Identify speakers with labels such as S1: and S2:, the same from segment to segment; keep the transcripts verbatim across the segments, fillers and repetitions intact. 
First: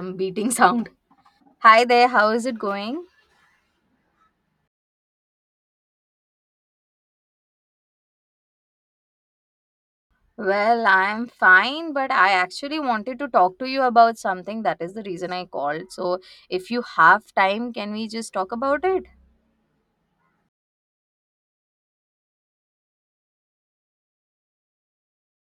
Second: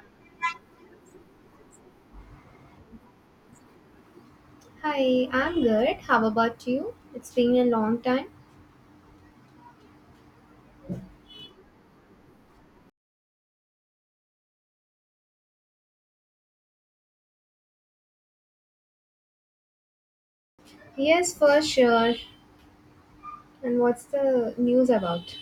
S1: Some beating sound. Hi there, how is it going?
S2: Hi, I'm good. How about you? It's been a long time.
S1: Well, I'm fine, but I actually wanted to talk to you about something. That is the reason I called. So, if you have time, can we just talk about it?
S2: Yes, for sure. And what's the news about?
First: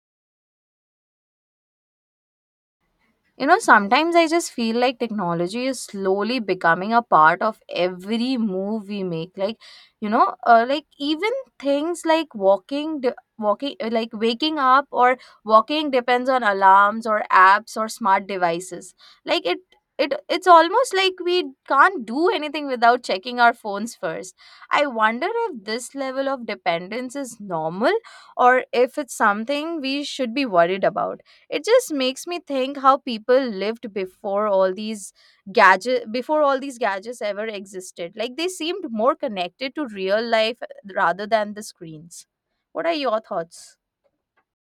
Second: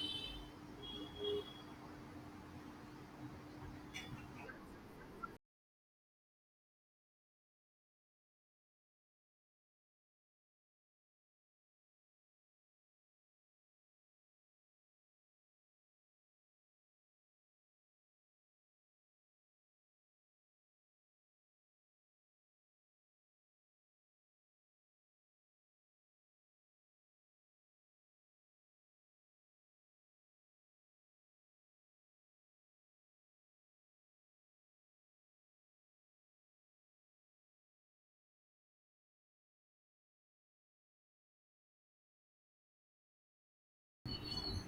S1: You know, sometimes I just feel like technology is slowly becoming a part of every move we make. Like, you know, uh, like even things like walking, de- walking, uh, like waking up or walking depends on alarms or apps or smart devices. Like it, it, it's almost like we can't do anything without checking our phones first. I wonder if this level of dependence is normal or if it's something we should be worried about. It just makes me think how people lived before all these gadget before all these gadgets ever existed. Like, they seemed more connected to real life rather than the screens. What are your thoughts?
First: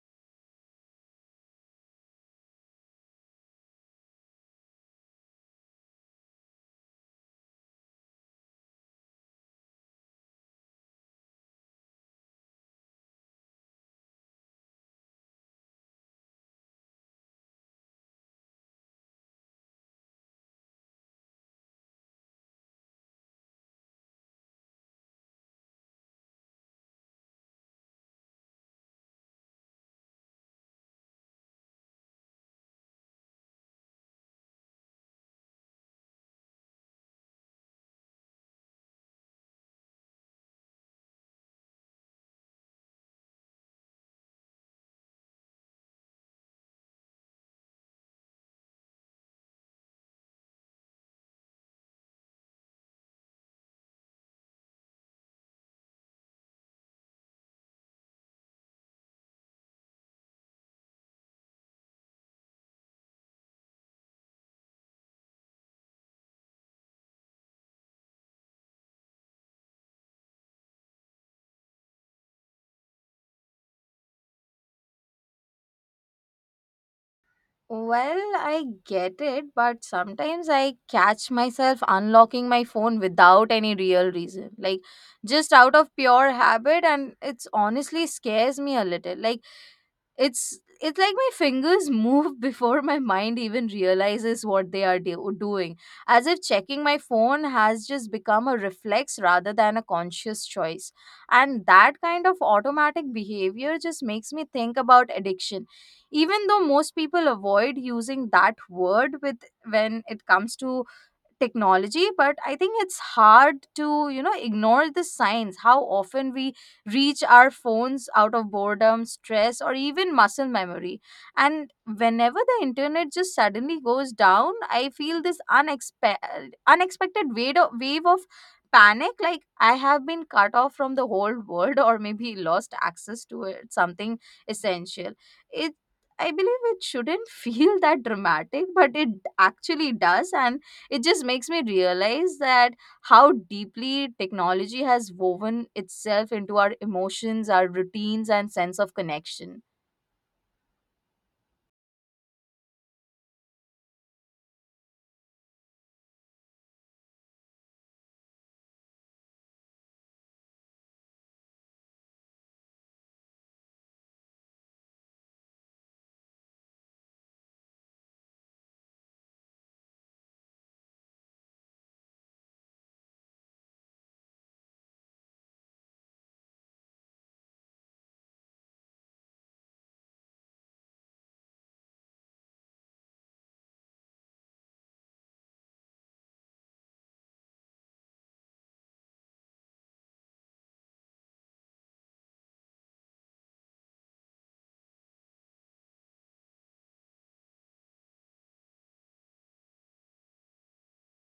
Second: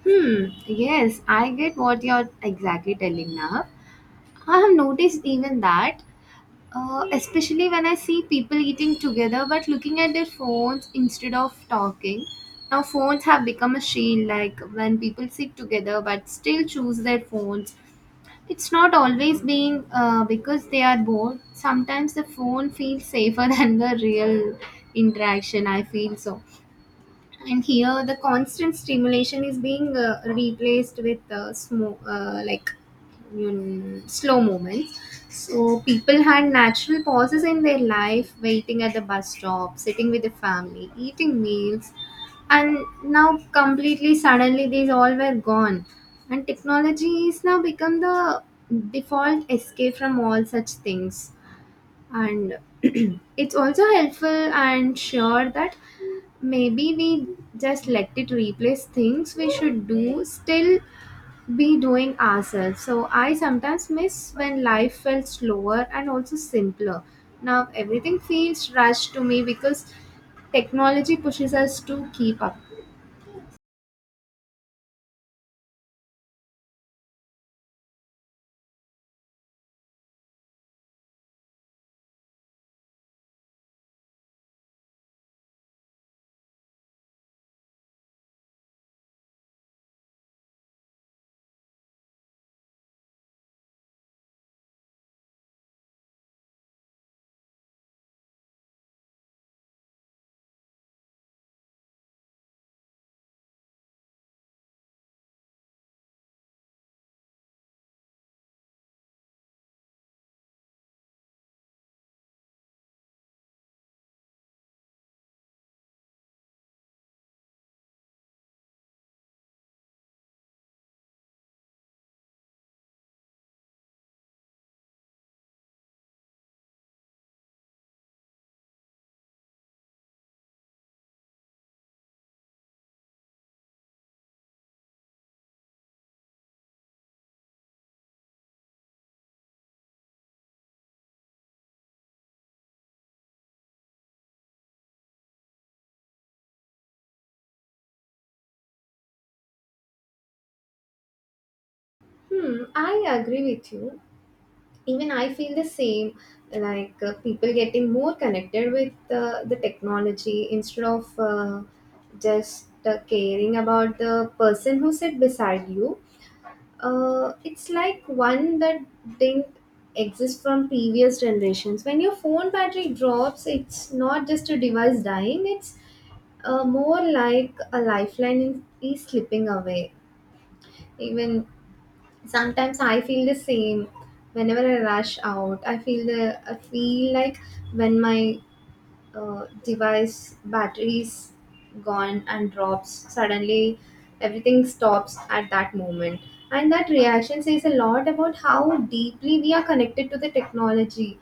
S2: Hmm, yes, I get what you're exactly telling now. I have noticed even that, uh, especially when I see people eating together but looking at their phones instead of talking. Now, phones have become a shield, like when people sit together but still choose their phones. It's not always being uh, because they are bored. Sometimes the phone feels safer than the real interaction. I feel so. And here the constant stimulation is being uh, replaced with uh, smo- uh, like mm, slow movements. So people had natural pauses in their life, waiting at the bus stop, sitting with the family, eating meals. And now completely suddenly these all were gone, and technology is now become the default escape from all such things. And it's also helpful and sure that maybe we just let it replace things we should do, still be doing ourselves. So I sometimes miss when life felt slower and also simpler. Now everything feels rushed to me because technology pushes us to keep up.
S1: Well, I get it, but sometimes I catch myself unlocking my phone without any real reason. Like, just out of pure habit, and it's honestly scares me a little. Like, it's it's like my fingers move before my mind even realizes what they are do- doing, as if checking my phone has just become a reflex rather than a conscious choice, and that kind of automatic behavior just makes me think about addiction, even though most people avoid using that word with when it comes to technology. But I think it's hard to, you know ignore the signs how often we reach our phones out of boredom, stress, or even muscle memory. And whenever the internet just suddenly goes down, I feel this unexpe- unexpected wave of, wave of panic, like I have been cut off from the whole world or maybe lost access to it, something essential. It I believe it shouldn't feel that dramatic, but it actually does. And it just makes me realize that how deeply technology has woven itself into our emotions, our routines, and sense of connection.
S2: Hmm, I agree with you. Even I feel the same. Like uh, people getting more connected with uh, the technology, instead of uh, just uh, caring about the person who sit beside you. Uh, it's like one that didn't exist from previous generations. When your phone battery drops, it's not just a device dying, it's uh, more like a lifeline is slipping away. Even sometimes I feel the same. Whenever I rush out, i feel the i feel like when my uh, device batteries gone and drops suddenly, everything stops at that moment. And that reaction says a lot about how deeply we are connected to the technology.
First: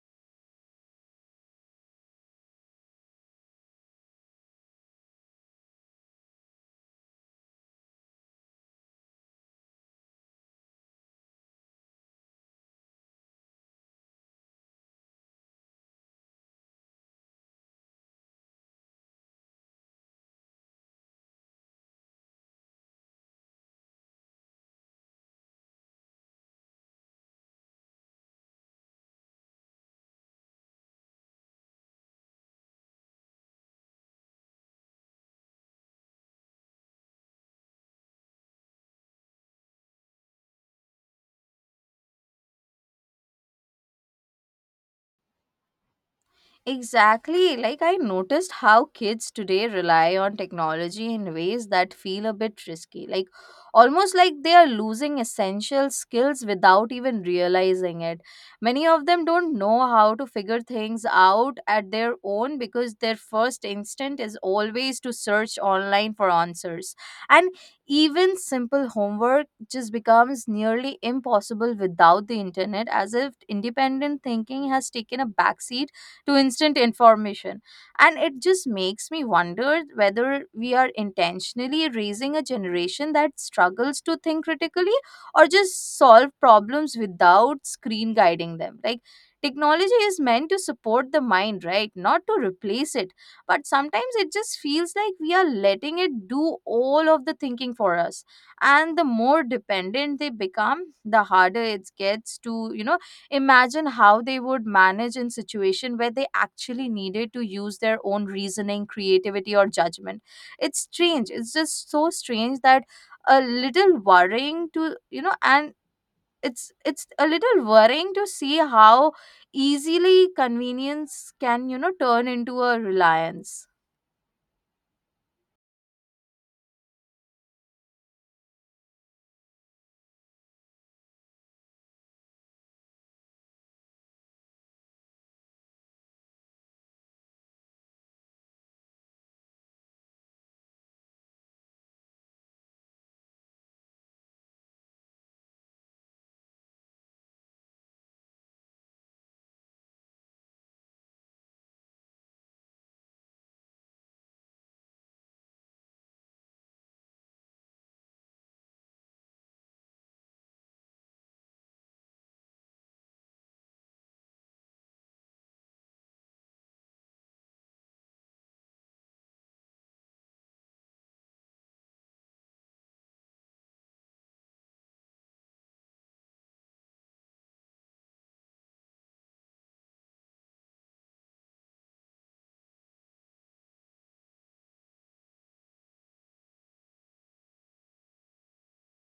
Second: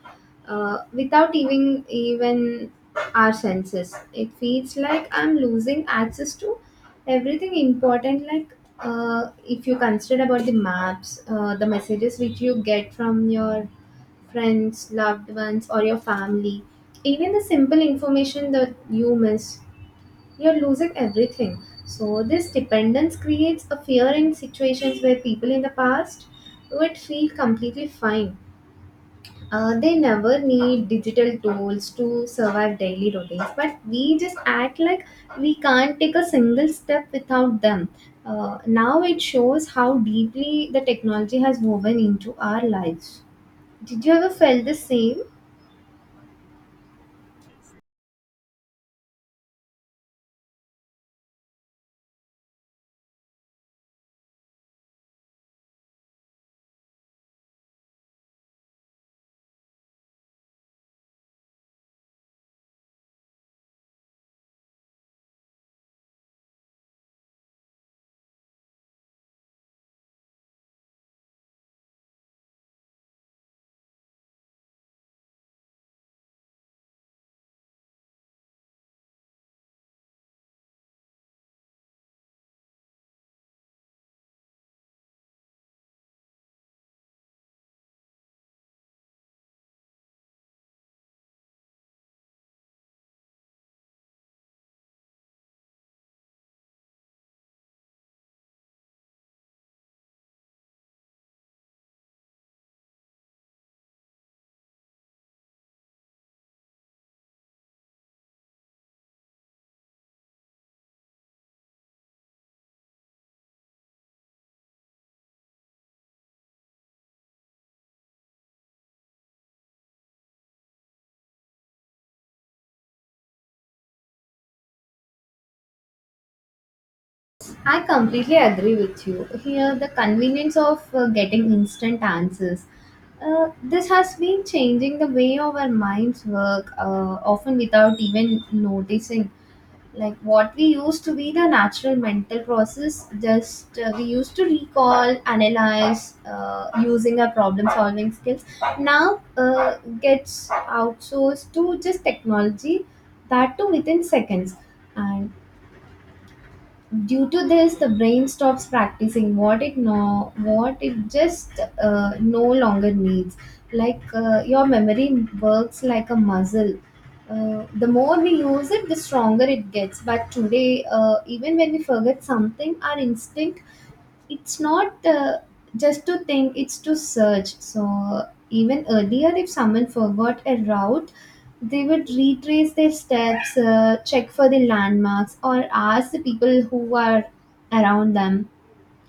S2: uh, Without even even our senses, it feels like I'm losing access to everything important. Like uh, if you consider about the maps, uh, the messages which you get from your friends, loved ones, or your family. Even the simple information that you miss, you're losing everything. So, this dependence creates a fear in situations where people in the past would feel completely fine. Uh, they never need digital tools to survive daily routines, but we just act like we can't take a single step without them. Uh, now it shows how deeply the technology has woven into our lives. Did you ever feel the same?
S1: Exactly. Like, I noticed how kids today rely on technology in ways that feel a bit risky. Like, almost like they are losing essential skills without even realizing it. Many of them don't know how to figure things out at their own because their first instinct is always to search online for answers. And even simple homework just becomes nearly impossible without the internet, as if independent thinking has taken a backseat to instant information. And it just makes me wonder whether we are intentionally raising a generation that struggles to think critically or just solve problems without screen guiding them. Like, technology is meant to support the mind, right? Not to replace it. But sometimes it just feels like we are letting it do all of the thinking for us. And the more dependent they become, the harder it gets to, you know, imagine how they would manage in situation where they actually needed to use their own reasoning, creativity, or judgment. It's strange, it's just so strange that a little worrying to, you know and it's it's a little worrying to see how easily convenience can, you know turn into a reliance.
S2: I completely agree with you. Here, the convenience of uh, getting instant answers. Uh, this has been changing the way our minds work, uh, often without even noticing. Like what we used to be the natural mental process, just uh, we used to recall, analyze, uh, using our problem solving skills. Now uh, gets outsourced to just technology, that too within seconds. And due to this the brain stops practicing what it no what it just uh, no longer needs. Like uh, your memory works like a muscle. Uh, the more we use it, the stronger it gets. But today uh, even when we forget something, our instinct, it's not uh, just to think, it's to search. So even earlier if someone forgot a route, they would retrace their steps, uh, check for the landmarks, or ask the people who are around them.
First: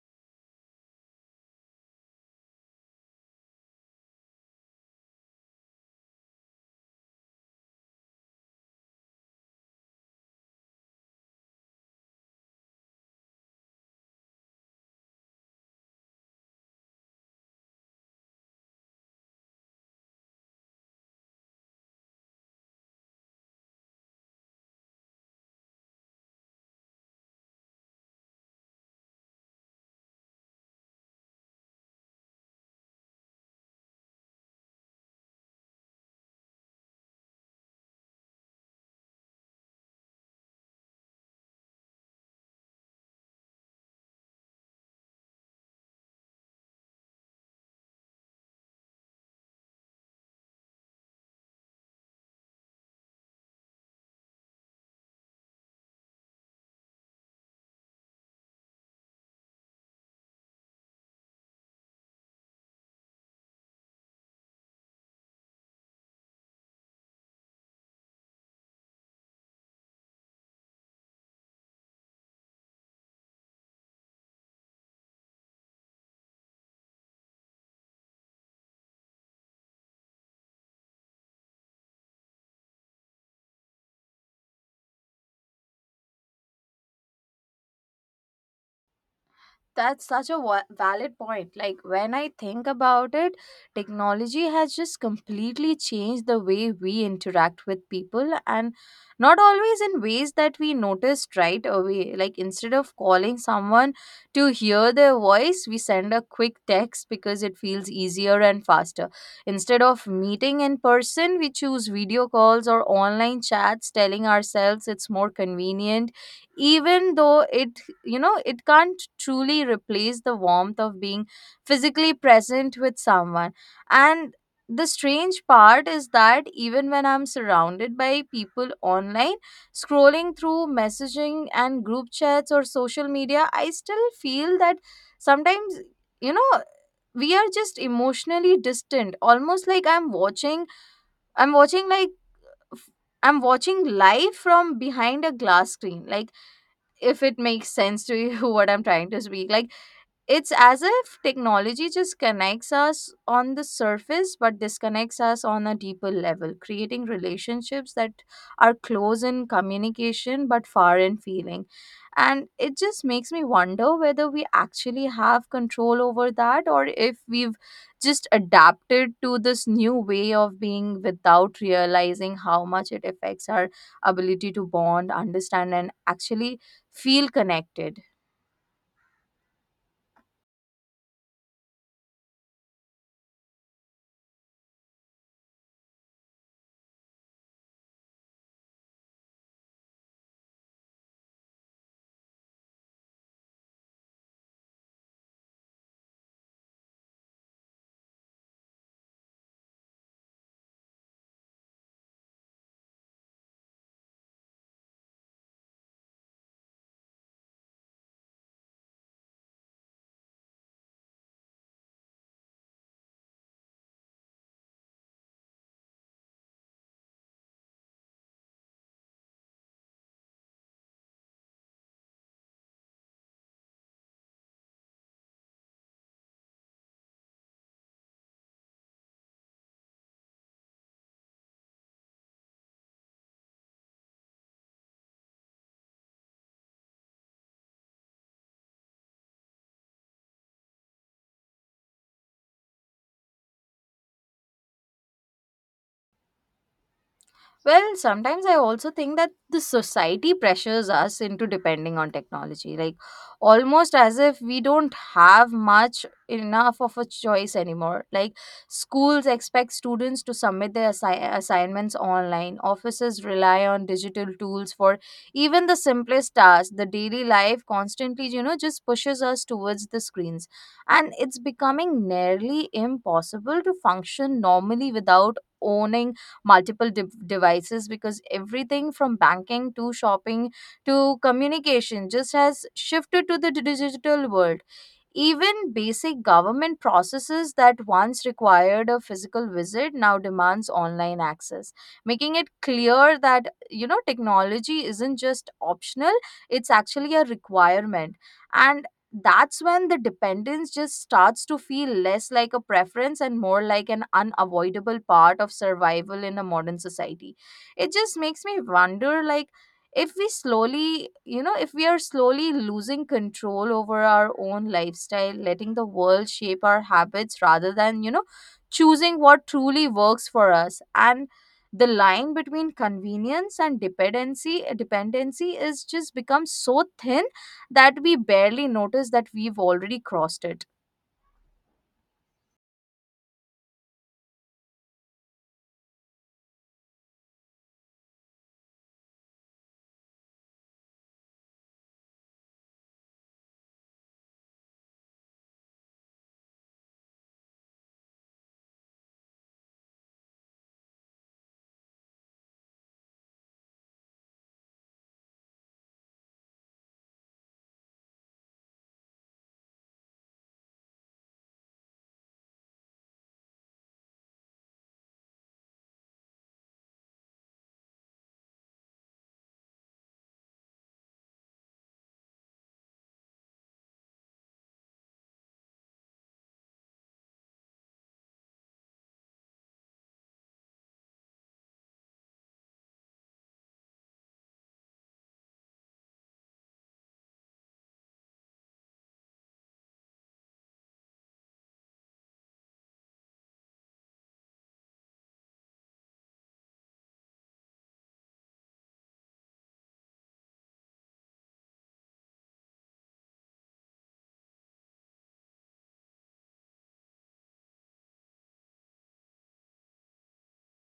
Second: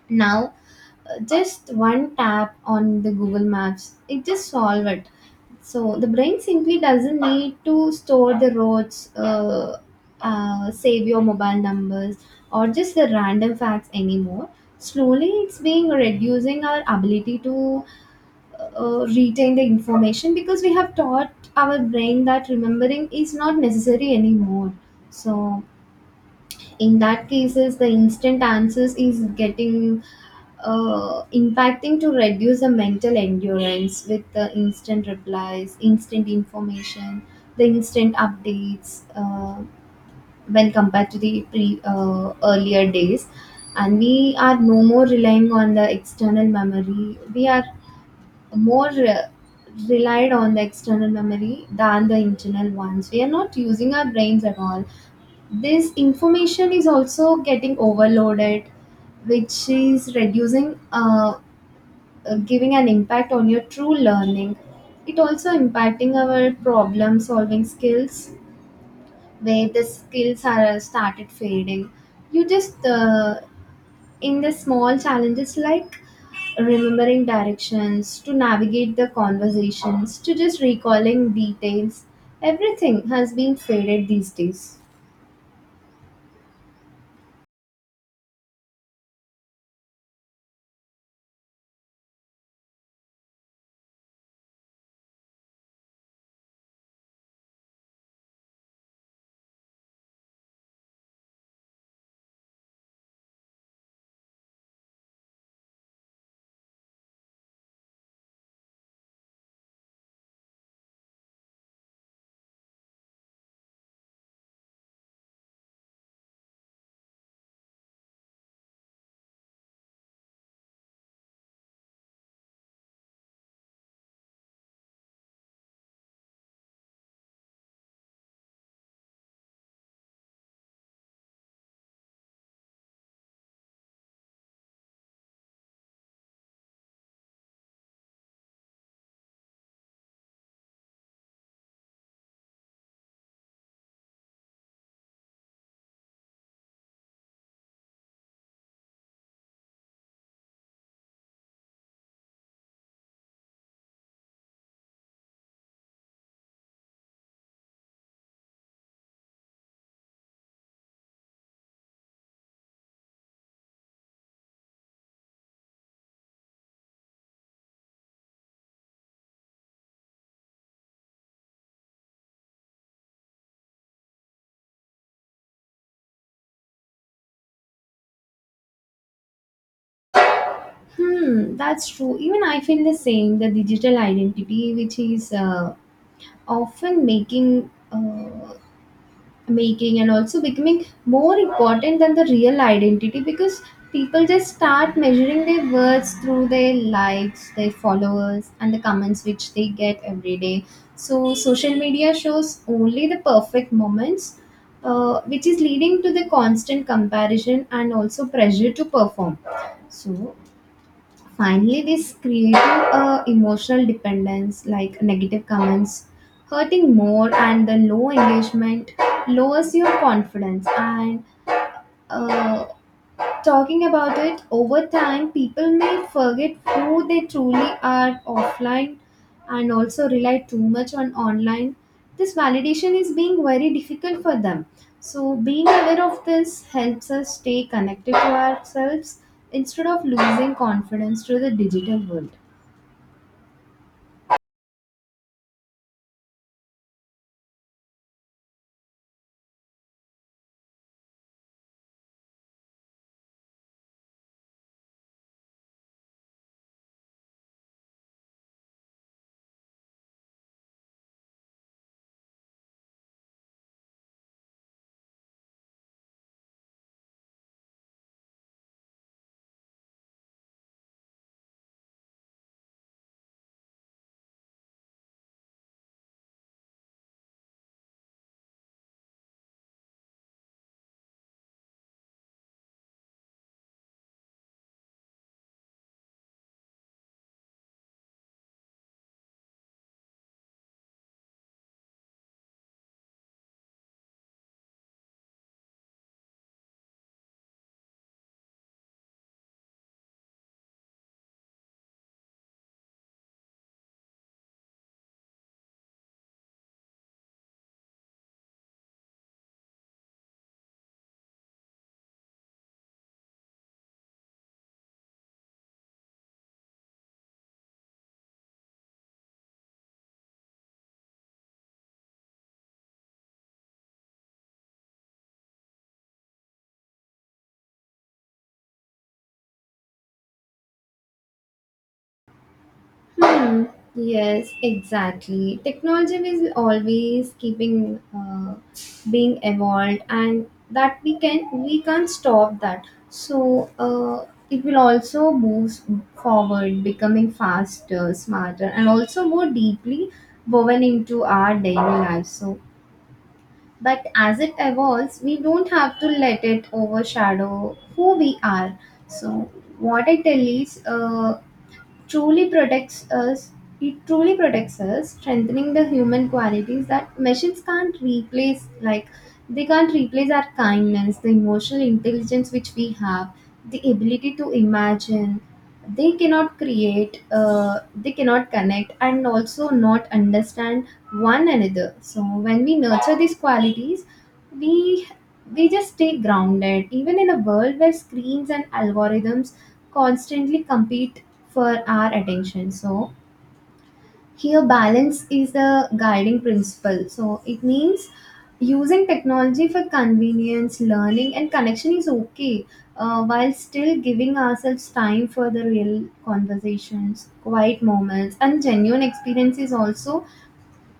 S2: Now just one tap on the Google Maps, it just solve it. So the brain simply doesn't need to store the roads, uh, uh, save your mobile numbers, or just the random facts anymore. Slowly it's being reducing our ability to uh, retain the information, because we have taught our brain that remembering is not necessary anymore. So in that cases the instant answers is getting uh, impacting to reduce the mental endurance, with the instant replies, instant information, the instant updates, uh, when compared to the pre uh, earlier days. And we are no more relying on the external memory, we are more uh, relied on the external memory than the internal ones. We are not using our brains at all. This information is also getting overloaded, which is reducing uh, uh, giving an impact on your true learning. It also impacting our problem solving skills, where the skills are uh, started fading. You just uh, In the small challenges like remembering directions, to navigate the conversations, to just recalling details, everything has been faded these days.
S1: That's such a wa- valid point. Like, when I think about it, technology has just completely changed the way we interact with people, and not always in ways that we noticed right away. Like, instead of calling someone to hear their voice, we send a quick text because it feels easier and faster. Instead of meeting in person, we choose video calls or online chats, telling ourselves it's more convenient, even though it you know it can't truly replace the warmth of being physically present with someone. And the strange part is that even when I'm surrounded by people online, scrolling through messaging and group chats or social media, I still feel that sometimes, you know we are just emotionally distant, almost like i'm watching i'm watching like I'm watching live from behind a glass screen. Like, if it makes sense to you what I'm trying to speak. Like, it's as if technology just connects us on the surface, but disconnects us on a deeper level, creating relationships that are close in communication but far in feeling. And it just makes me wonder whether we actually have control over that or if we've just adapted to this new way of being without realizing how much it affects our ability to bond, understand, and actually feel connected.
S2: Hmm, that's true. Even I feel the same. The digital identity, which is uh, often making, uh, making, and also becoming more important than the real identity, because people just start measuring their words through their likes, their followers, and the comments which they get every day. So social media shows only the perfect moments, uh, which is leading to the constant comparison and also pressure to perform. So finally, this created a emotional dependence, like negative comments hurting more, and the low engagement lowers your confidence. And uh, talking about it, over time people may forget who they truly are offline, and also rely too much on online. This validation is being very difficult for them. So being aware of this helps us stay connected to ourselves, instead of losing confidence to the digital world.
S1: Well, sometimes I also think that the society pressures us into depending on technology, like almost as if we don't have much enough of a choice anymore. Like, schools expect students to submit their assi- assignments online, offices rely on digital tools for even the simplest tasks. The daily life constantly, you know, just pushes us towards the screens, and it's becoming nearly impossible to function normally without owning multiple de- devices, because everything from banking to shopping to communication just has shifted to the digital world. Even basic government processes that once required a physical visit now demands online access, making it clear that, you know technology isn't just optional, it's actually a requirement. And that's when the dependence just starts to feel less like a preference and more like an unavoidable part of survival in a modern society. It just makes me wonder like, if we slowly you know if we are slowly losing control over our own lifestyle, letting the world shape our habits rather than, you know choosing what truly works for us. And the line between convenience and dependency dependency is just become so thin that we barely notice that we've already crossed it.
S2: Mm, yes, exactly. Technology is always keeping uh, being evolved, and that we can we can't stop that. So uh, it will also move forward, becoming faster, smarter, and also more deeply woven into our daily life. So, but as it evolves, we don't have to let it overshadow who we are. So what I tell is, Uh, truly protects us it truly protects us, strengthening the human qualities that machines can't replace. Like they can't replace our kindness, the emotional intelligence which we have, the ability to imagine. They cannot create, uh, they cannot connect, and also not understand one another. So when we nurture these qualities, we we just stay grounded even in a world where screens and algorithms constantly compete for our attention. So here, balance is the guiding principle. So, it means using technology for convenience, learning, and connection is okay, uh, while still giving ourselves time for the real conversations, quiet moments, and genuine experiences also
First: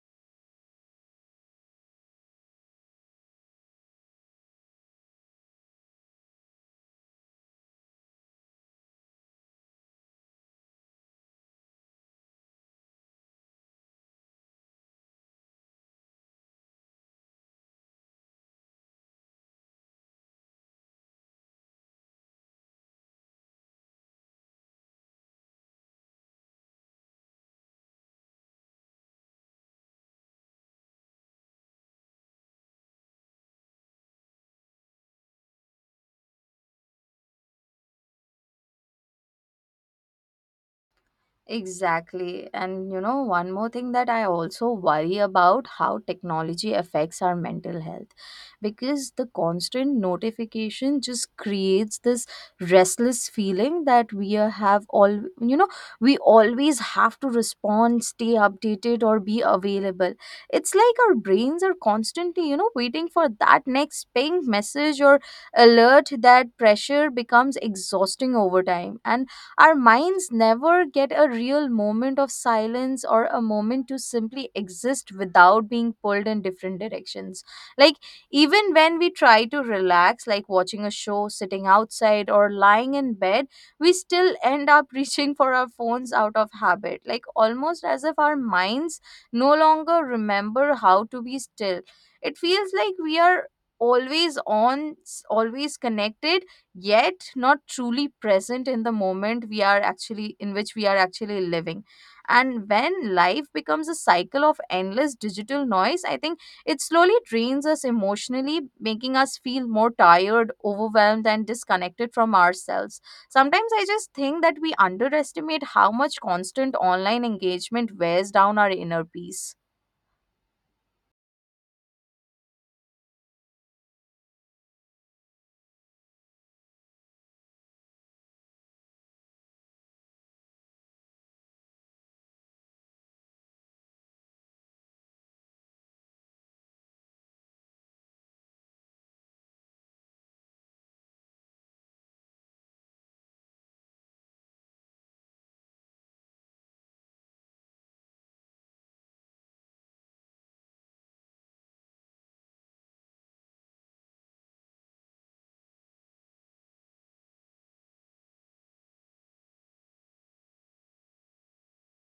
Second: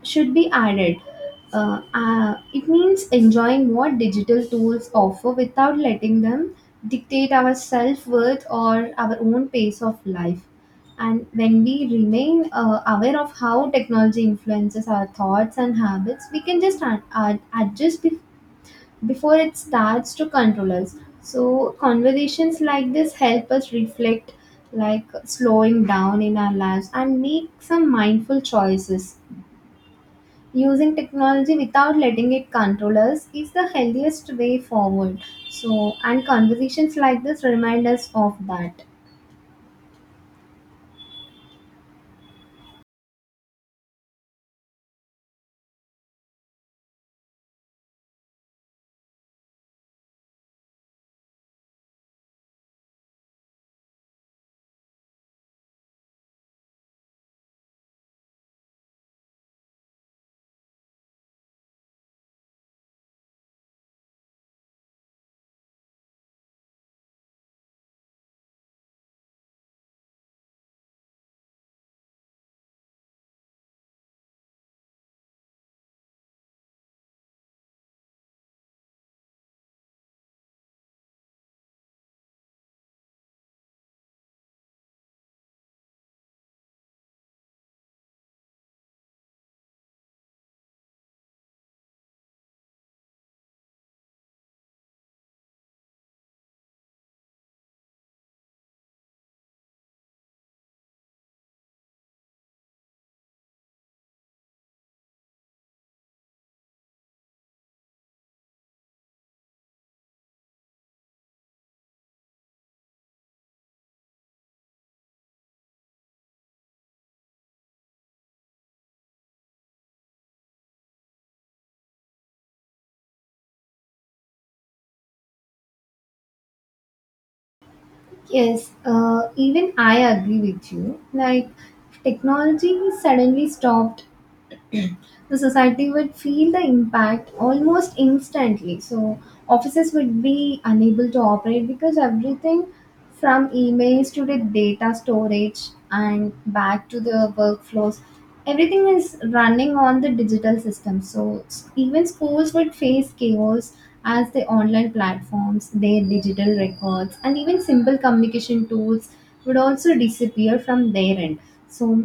S2: should be added. Uh, uh, it means enjoying what digital tools offer without letting them dictate our self worth or our own pace of life. And when we remain uh, aware of how technology influences our thoughts and habits, we can just ad- ad- adjust bef- before it starts to control us. So, conversations like this help us reflect, like slowing down in our lives, and make some mindful choices. Using technology without letting it control us is the healthiest way forward. So, and conversations like this remind us of that.
S1: Exactly. And you know, one more thing that I also worry about how technology affects our mental health, because the constant notification just creates this restless feeling that we are- have all, you know, we always have to respond, stay updated, or be available. It's like our brains are constantly, you know, waiting for that next ping message or alert. That pressure becomes exhausting over time. And our minds never get a real moment of silence or a moment to simply exist without being pulled in different directions. Like, even when we try to relax, like watching a show, sitting outside, or lying in bed, we still end up reaching for our phones out of habit. Like, almost as if our minds no longer remember how to be still. It feels like we are always on, s- always connected, yet not truly present in the moment we are actually in which we are actually living. And when life becomes a cycle of endless digital noise, I think it slowly drains us emotionally, making us feel more tired, overwhelmed, and disconnected from ourselves. Sometimes I just think that we underestimate how much constant online engagement wears down our inner peace.
S2: Yes, uh, even I agree with you. Like, if technology suddenly stopped, the society would feel the impact almost instantly. So offices would be unable to operate, because everything from emails to the data storage and back to the workflows, everything is running on the digital system. So s- even schools would face chaos, as the online platforms, their digital records, and even simple communication tools would also disappear from their end. So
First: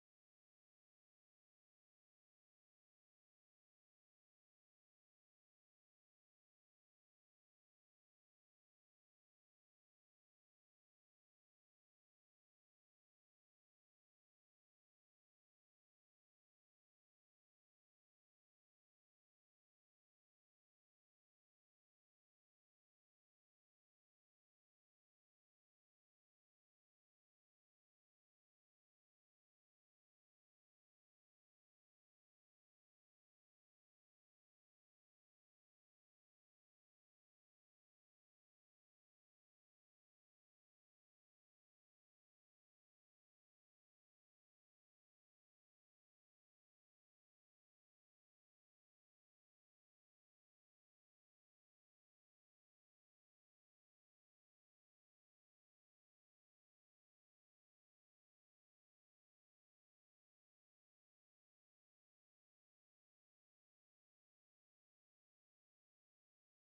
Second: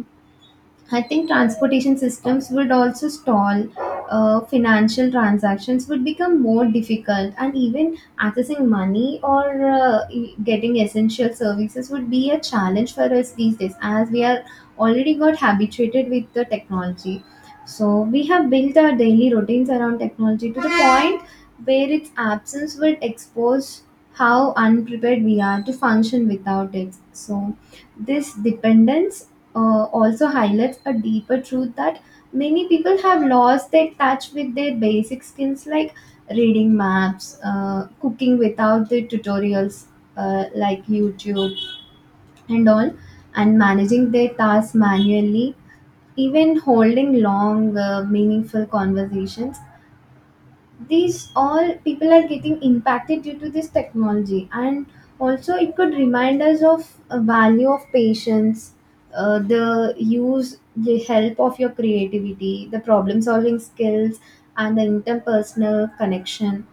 S2: I think transportation systems would also stall, uh, financial transactions would become more difficult, and even accessing money or uh, e- getting essential services would be a challenge for us these days, as we are already got habituated with the technology. So, we have built our daily routines around technology to the point where its absence would expose how unprepared we are to function without it. So, this dependence uh, also highlights a deeper truth, that many people have lost their touch with their basic skills, like reading maps, uh, cooking without the tutorials, uh, like YouTube, and all, and managing their tasks manually, even holding long uh, meaningful conversations. These all people are getting impacted due to this technology, and also it could remind us of a value of patience, uh, the use the help of your creativity, the problem solving skills, and the interpersonal connection.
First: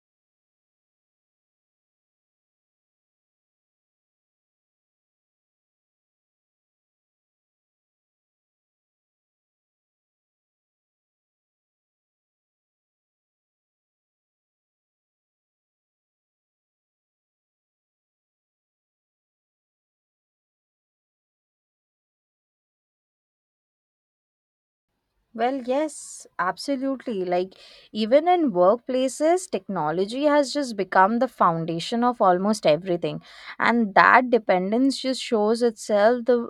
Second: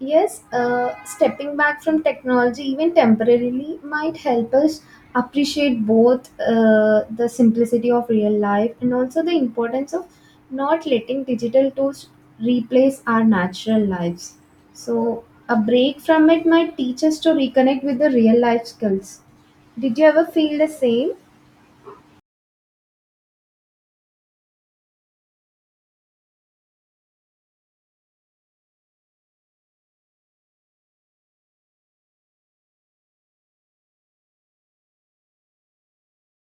S2: Yes, uh, stepping back from technology, even temporarily, might help us appreciate both uh, the simplicity of real life, and also the importance of not letting digital tools replace our natural lives. So, a break from it might teach us to reconnect with the real life skills. Did you ever feel the same?
S1: Well, yes, absolutely. Like, even in workplaces, technology has just become the foundation of almost everything. And that dependence just shows itself the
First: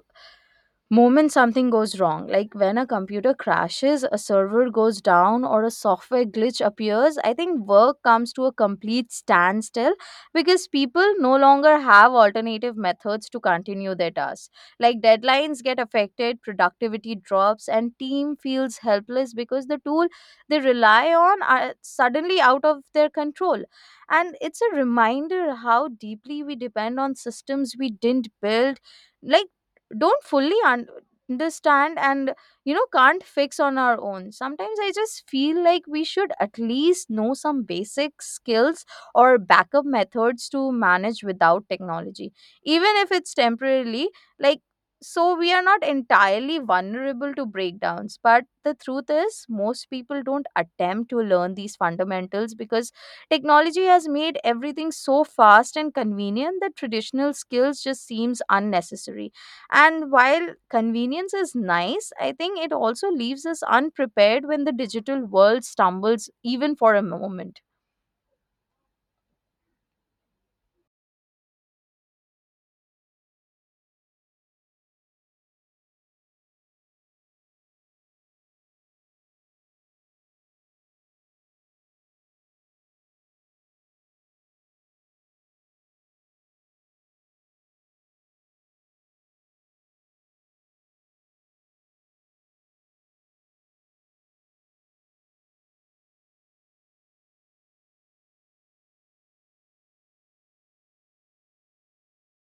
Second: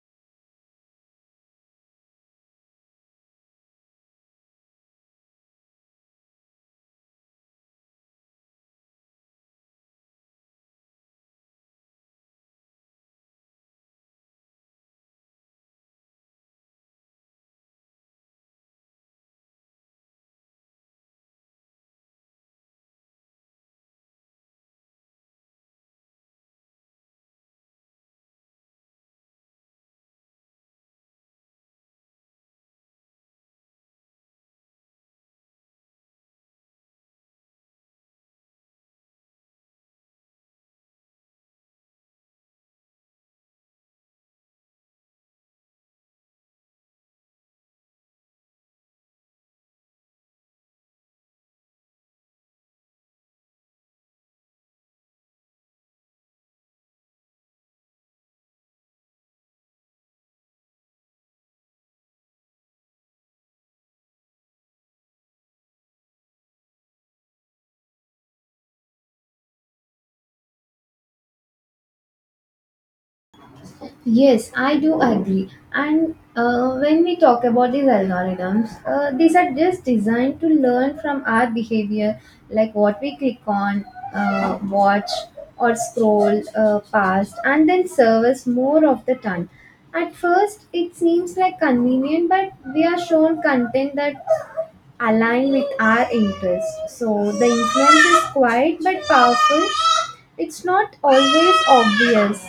S1: moment something goes wrong, like when a computer crashes, a server goes down, or a software glitch appears. I think work comes to a complete standstill because people no longer have alternative methods to continue their tasks. Like, deadlines get affected, productivity drops, and team feels helpless because the tool they rely on are suddenly out of their control. And it's a reminder how deeply we depend on systems we didn't build, like don't fully un- understand and, you know can't fix on our own. Sometimes I just feel like we should at least know some basic skills or backup methods to manage without technology, even if it's temporarily. Like, so we are not entirely vulnerable to breakdowns. But the truth is most people don't attempt to learn these fundamentals because technology has made everything so fast and convenient that traditional skills just seems unnecessary. And while convenience is nice, I think it also leaves us unprepared when the digital world stumbles even for a moment.
S2: Yes, I do agree. And uh, when we talk about these algorithms, uh, these are just designed to learn from our behavior, like what we click on, uh, watch, or scroll uh, past, and then serve us more of the time. At first, it seems like convenient, but we are shown content that align with our interests. So the influence is quiet but powerful. It's not always obvious.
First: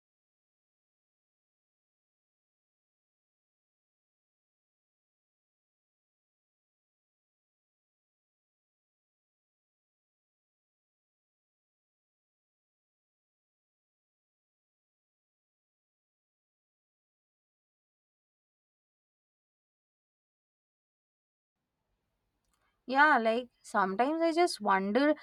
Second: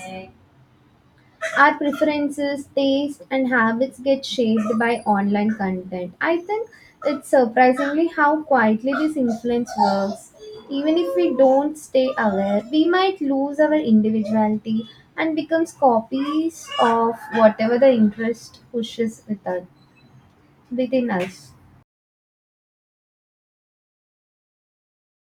S2: Our preferences, taste, and habits get shaped by online content. I think it's surprisingly how quietly this influence works. Even if we don't stay aware, we might lose our individuality and becomes copies of whatever the interest pushes with us, within us.
S1: Yeah, like sometimes I just wonder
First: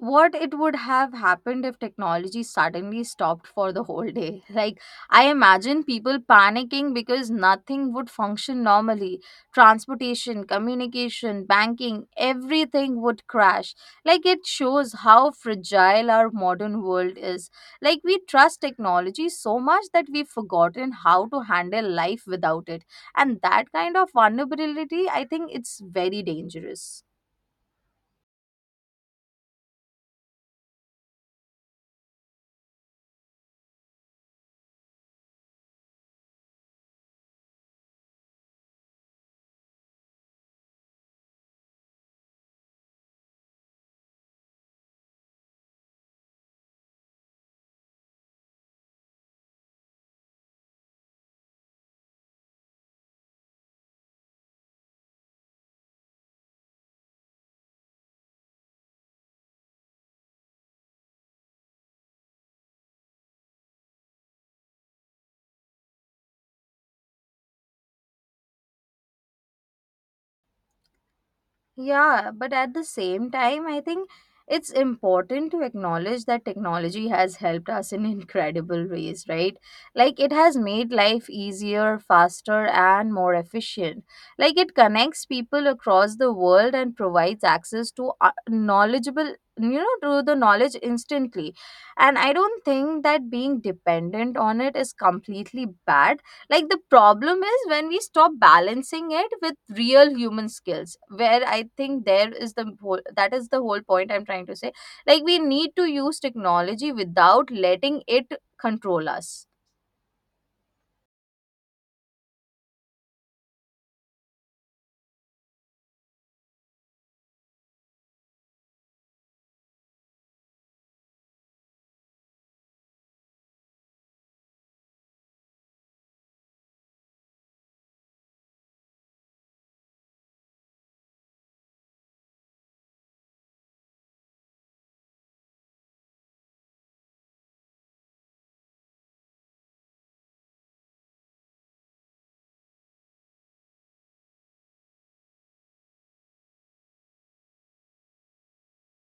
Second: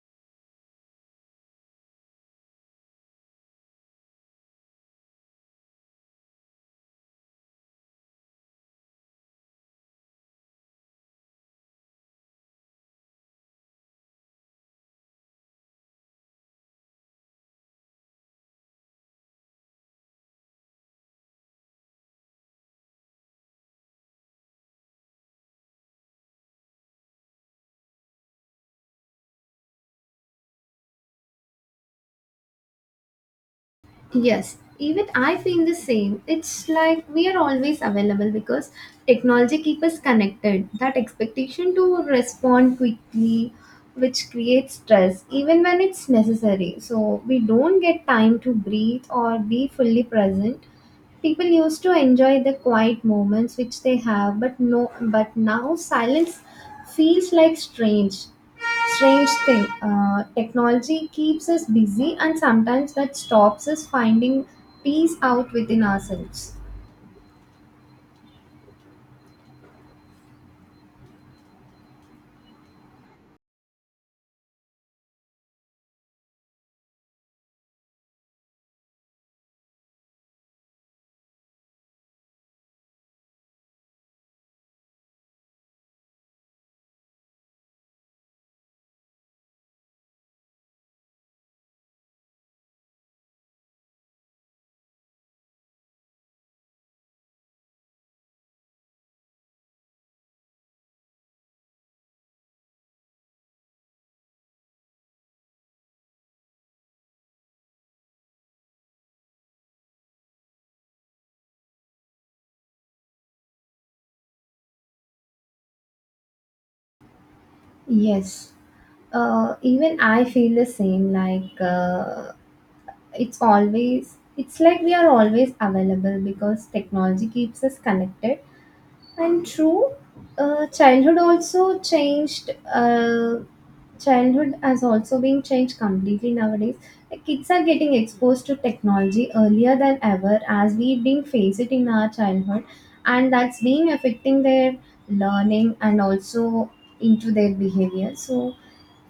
S1: what it would have happened if technology suddenly stopped for the whole day. Like, I imagine people panicking because nothing would function normally. Transportation, communication, banking, everything would crash. Like, it shows how fragile our modern world is. Like, we trust technology so much that we've forgotten how to handle life without it. And that kind of vulnerability, I think it's very dangerous.
S2: Yes, even I feel the same. It's like we are always available because technology keeps us connected. That expectation to respond quickly, which creates stress, even when it's necessary. So we don't get time to breathe or be fully present. People used to enjoy the quiet moments which they have, but no, but now silence feels like strange. Strange thing, uh, technology keeps us busy, and sometimes that stops us finding peace out within ourselves.
S1: Yeah, but at the same time, I think it's important to acknowledge that technology has helped us in incredible ways, right? Like, it has made life easier, faster, and more efficient. Like, it connects people across the world and provides access to uh, knowledgeable, you know, to the knowledge instantly. And I don't think that being dependent on it is completely bad. Like, the problem is when we stop balancing it with real human skills, where I think there is the whole that is the whole point I'm trying to say. Like, we need to use technology without letting it control us.
S2: Yes. Uh, even I feel the same. Like uh, it's always, it's like we are always available because technology keeps us connected, and true, uh, childhood also changed. Uh, childhood has also been changed completely nowadays. Like, kids are getting exposed to technology earlier than ever, as we didn't face it in our childhood, and that's been affecting their learning and also into their behavior. So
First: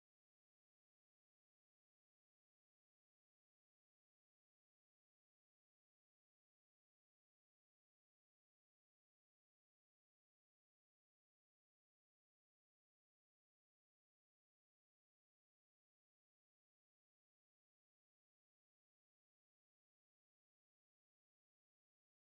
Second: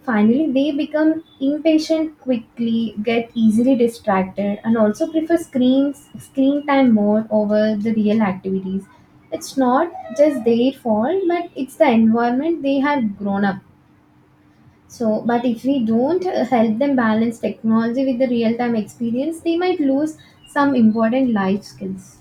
S2: finally, they become impatient quickly, get easily distracted, and also prefer screens screen time more over the real activities. It's not just their fault, but it's the environment they have grown up. So, but if we don't uh, help them balance technology with the real time experience, they might lose some important life skills.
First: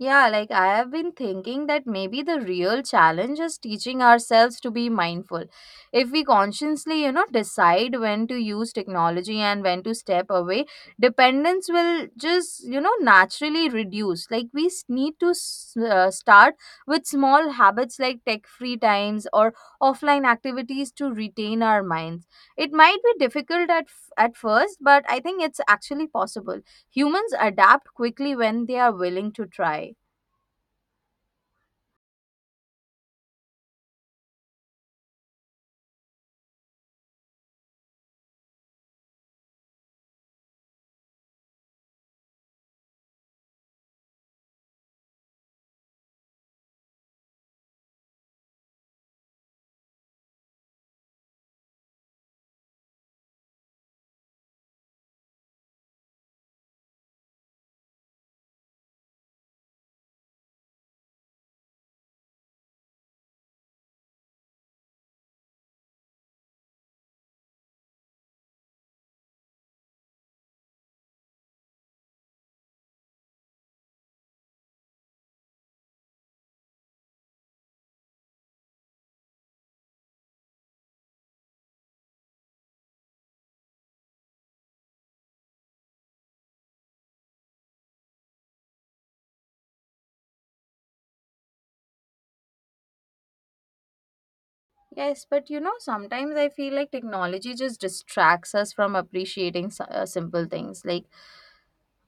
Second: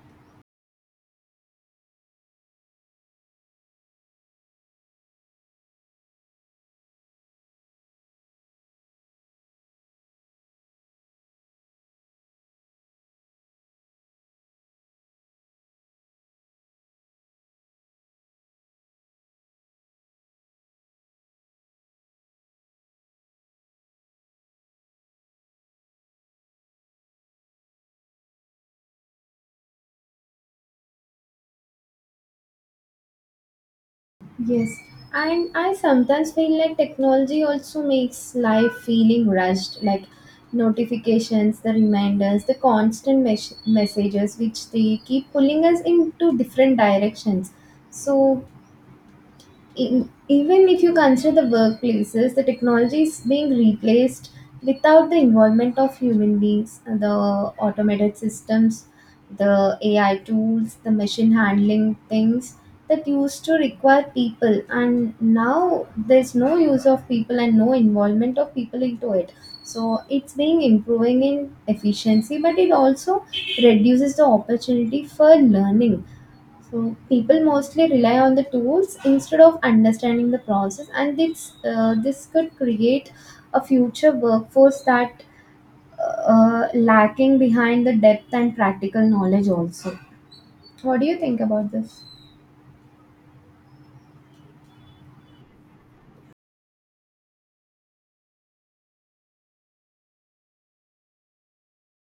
S1: Yeah, like I have been thinking that maybe the real challenge is teaching ourselves to be mindful. If we consciously, you know, decide when to use technology and when to step away, dependence will just, you know, naturally reduce. Like, we s- need to s- uh, start with small habits like tech free times or offline activities to retain our minds. It might be difficult at f- at first, but I think it's actually possible. Humans adapt quickly when they are willing to try.
S2: Yes, and I sometimes feel like technology also makes life feeling rushed, like notifications, the reminders, the constant mes- messages, which they keep pulling us into different directions. So in, even if you consider the workplaces, the technology is being replaced without the involvement of human beings. uh, The automated systems, the A I tools, the machine handling things that used to require people, and now there's no use of people and no involvement of people into it. So it's being improving in efficiency, but it also reduces the opportunity for learning so people mostly rely on the tools instead of understanding the process, and this uh, this could create a future workforce that uh, uh, lacking behind the depth and practical knowledge. Also, what do you think about this?
S1: Yes, but you know, sometimes I feel like technology just distracts us from appreciating s- uh, simple things. Like,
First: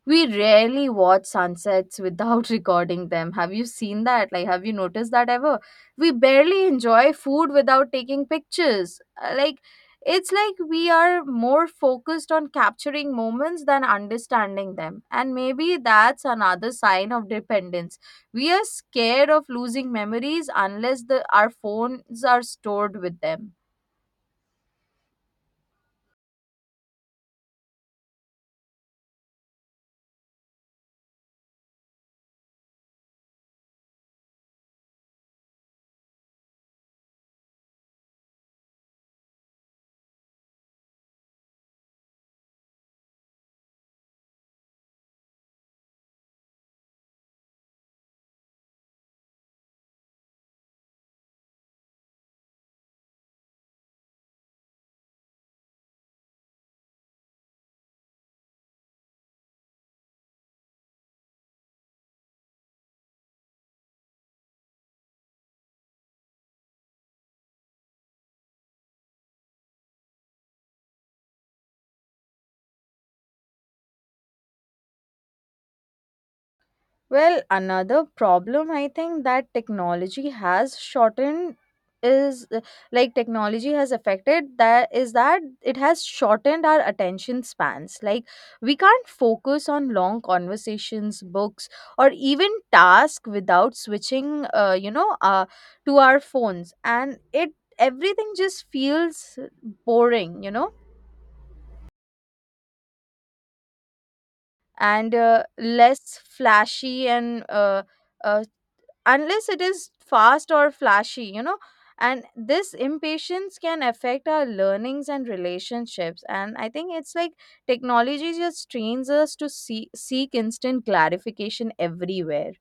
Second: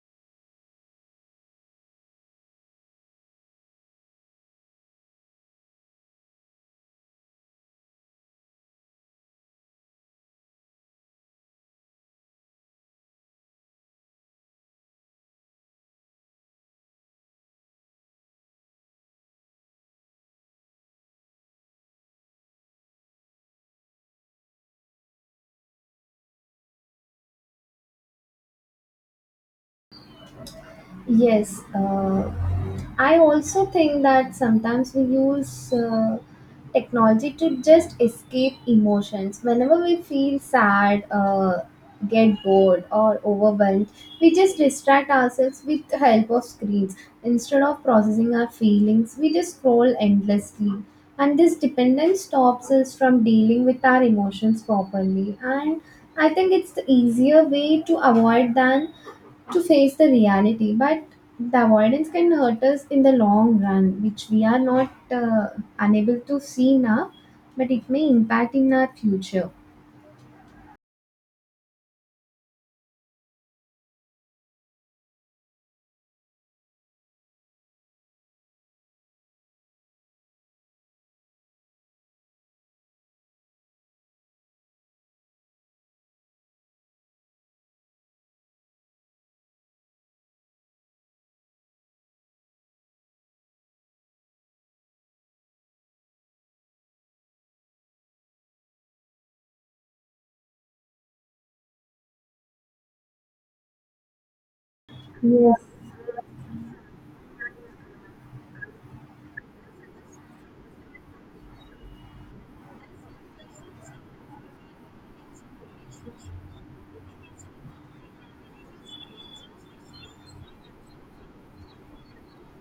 S1: we rarely watch sunsets without recording them. Have you seen that? Like, have you noticed that ever? We barely enjoy food without taking pictures. Uh, Like, it's like we are more focused on capturing moments than understanding them. And maybe that's another sign of dependence. We are scared of losing memories unless the, our phones are stored with them.
S2: Yes, uh, I also think that sometimes we use uh, technology to just escape emotions. Whenever we feel sad, uh, get bored, or overwhelmed, we just distract ourselves with the help of screens. Instead of processing our feelings, we just scroll endlessly. And this dependence stops us from dealing with our emotions properly. And I think it's the easier way to avoid than to face the reality, but the avoidance can hurt us in the long run, which we are not uh, unable to see now, but it may impact in our future.
S1: Well, another problem I think that technology has shortened is uh, like technology has affected that is that it has shortened our attention spans. Like, we can't focus on long conversations, books, or even tasks without switching, uh, you know, uh, to our phones, and it everything just feels boring, you know, and uh,
S2: Yes.
S1: less flashy and uh, uh, unless it is fast or flashy, you know. And this impatience can affect our learnings and relationships. And I think it's like technology just trains us to see, seek instant clarification everywhere.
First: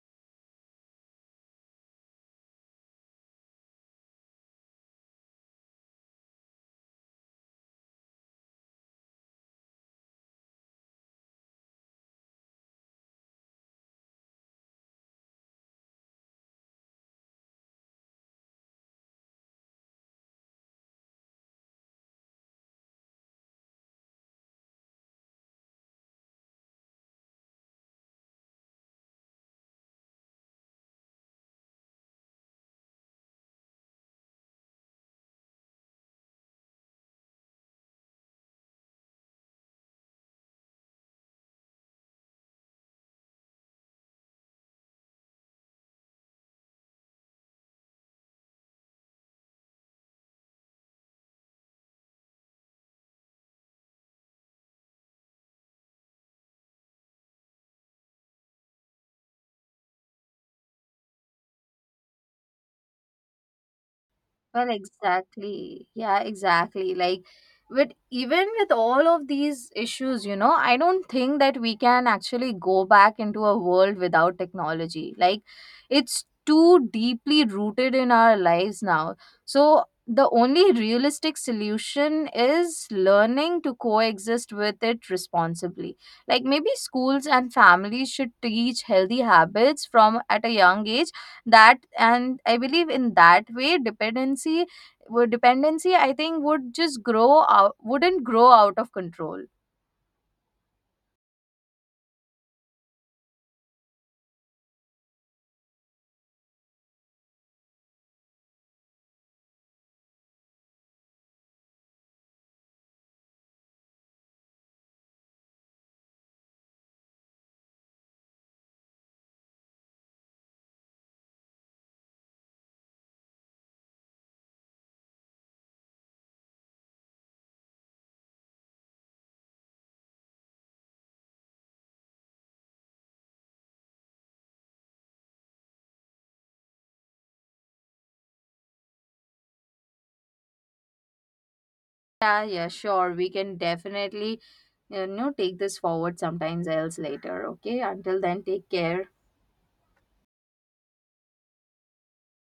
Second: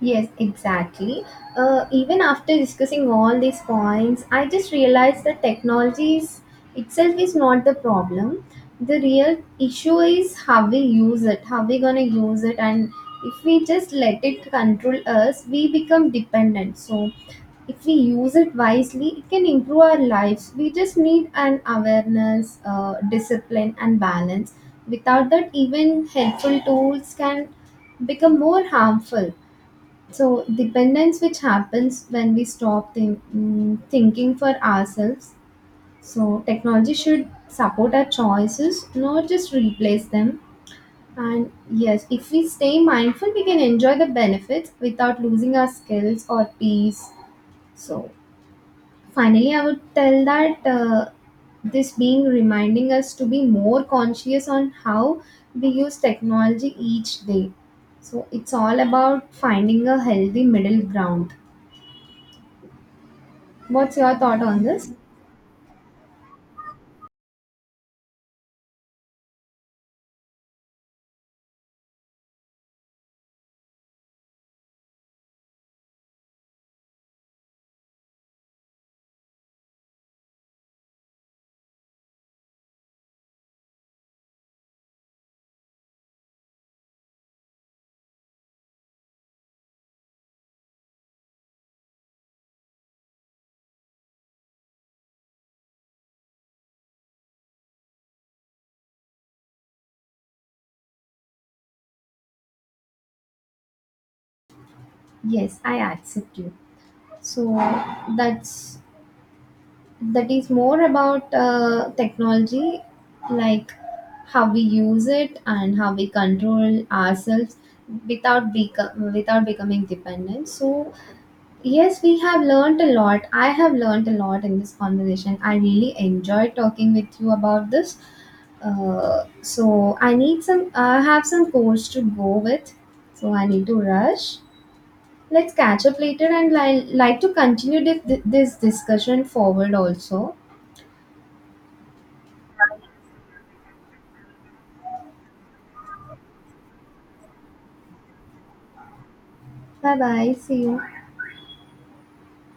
S2: Yes, exactly. Uh, even after discussing all these points, I just realized that technology is, itself is not the problem. The real issue is how we use it, how we gonna use it, and if we just let it control us, we become dependent. So, if we use it wisely, it can improve our lives. We just need an awareness, uh, discipline, and balance. Without that, even helpful tools can become more harmful. So, dependence which happens when we stop think, mm, thinking for ourselves. So, technology should support our choices, not just replace them. And yes, if we stay mindful, we can enjoy the benefits without losing our skills or peace. So, finally, I would tell that uh, this being reminding us to be more conscious on how we use technology each day. So, it's all about finding a healthy middle ground. What's your thought on
S1: Well,
S2: this?
S1: exactly. Yeah, exactly. Like, but even with all of these issues, you know, I don't think that we can actually go back into a world without technology. Like, it's too deeply rooted in our lives now. So, the only realistic solution is learning to coexist with it responsibly. Like, maybe schools and families should teach healthy habits from at a young age. That and I believe in that way, dependency would dependency, I think, would just grow out wouldn't grow out of control.
S2: Yes, I accept you. So that's that is more about uh, technology, like how we use it and how we control ourselves without beco- without becoming dependent. So yes, we have learned a lot. I have learned a lot in this conversation. I really enjoyed talking with you about this. Uh, so I need some. I have some course to go with. So I need to rush. Let's catch up later and I like to continue this, this discussion forward also.
S1: Yeah, yeah, sure, we can definitely, you know, take this forward sometimes else later. Okay, until then, take care.
S2: Bye bye. See you.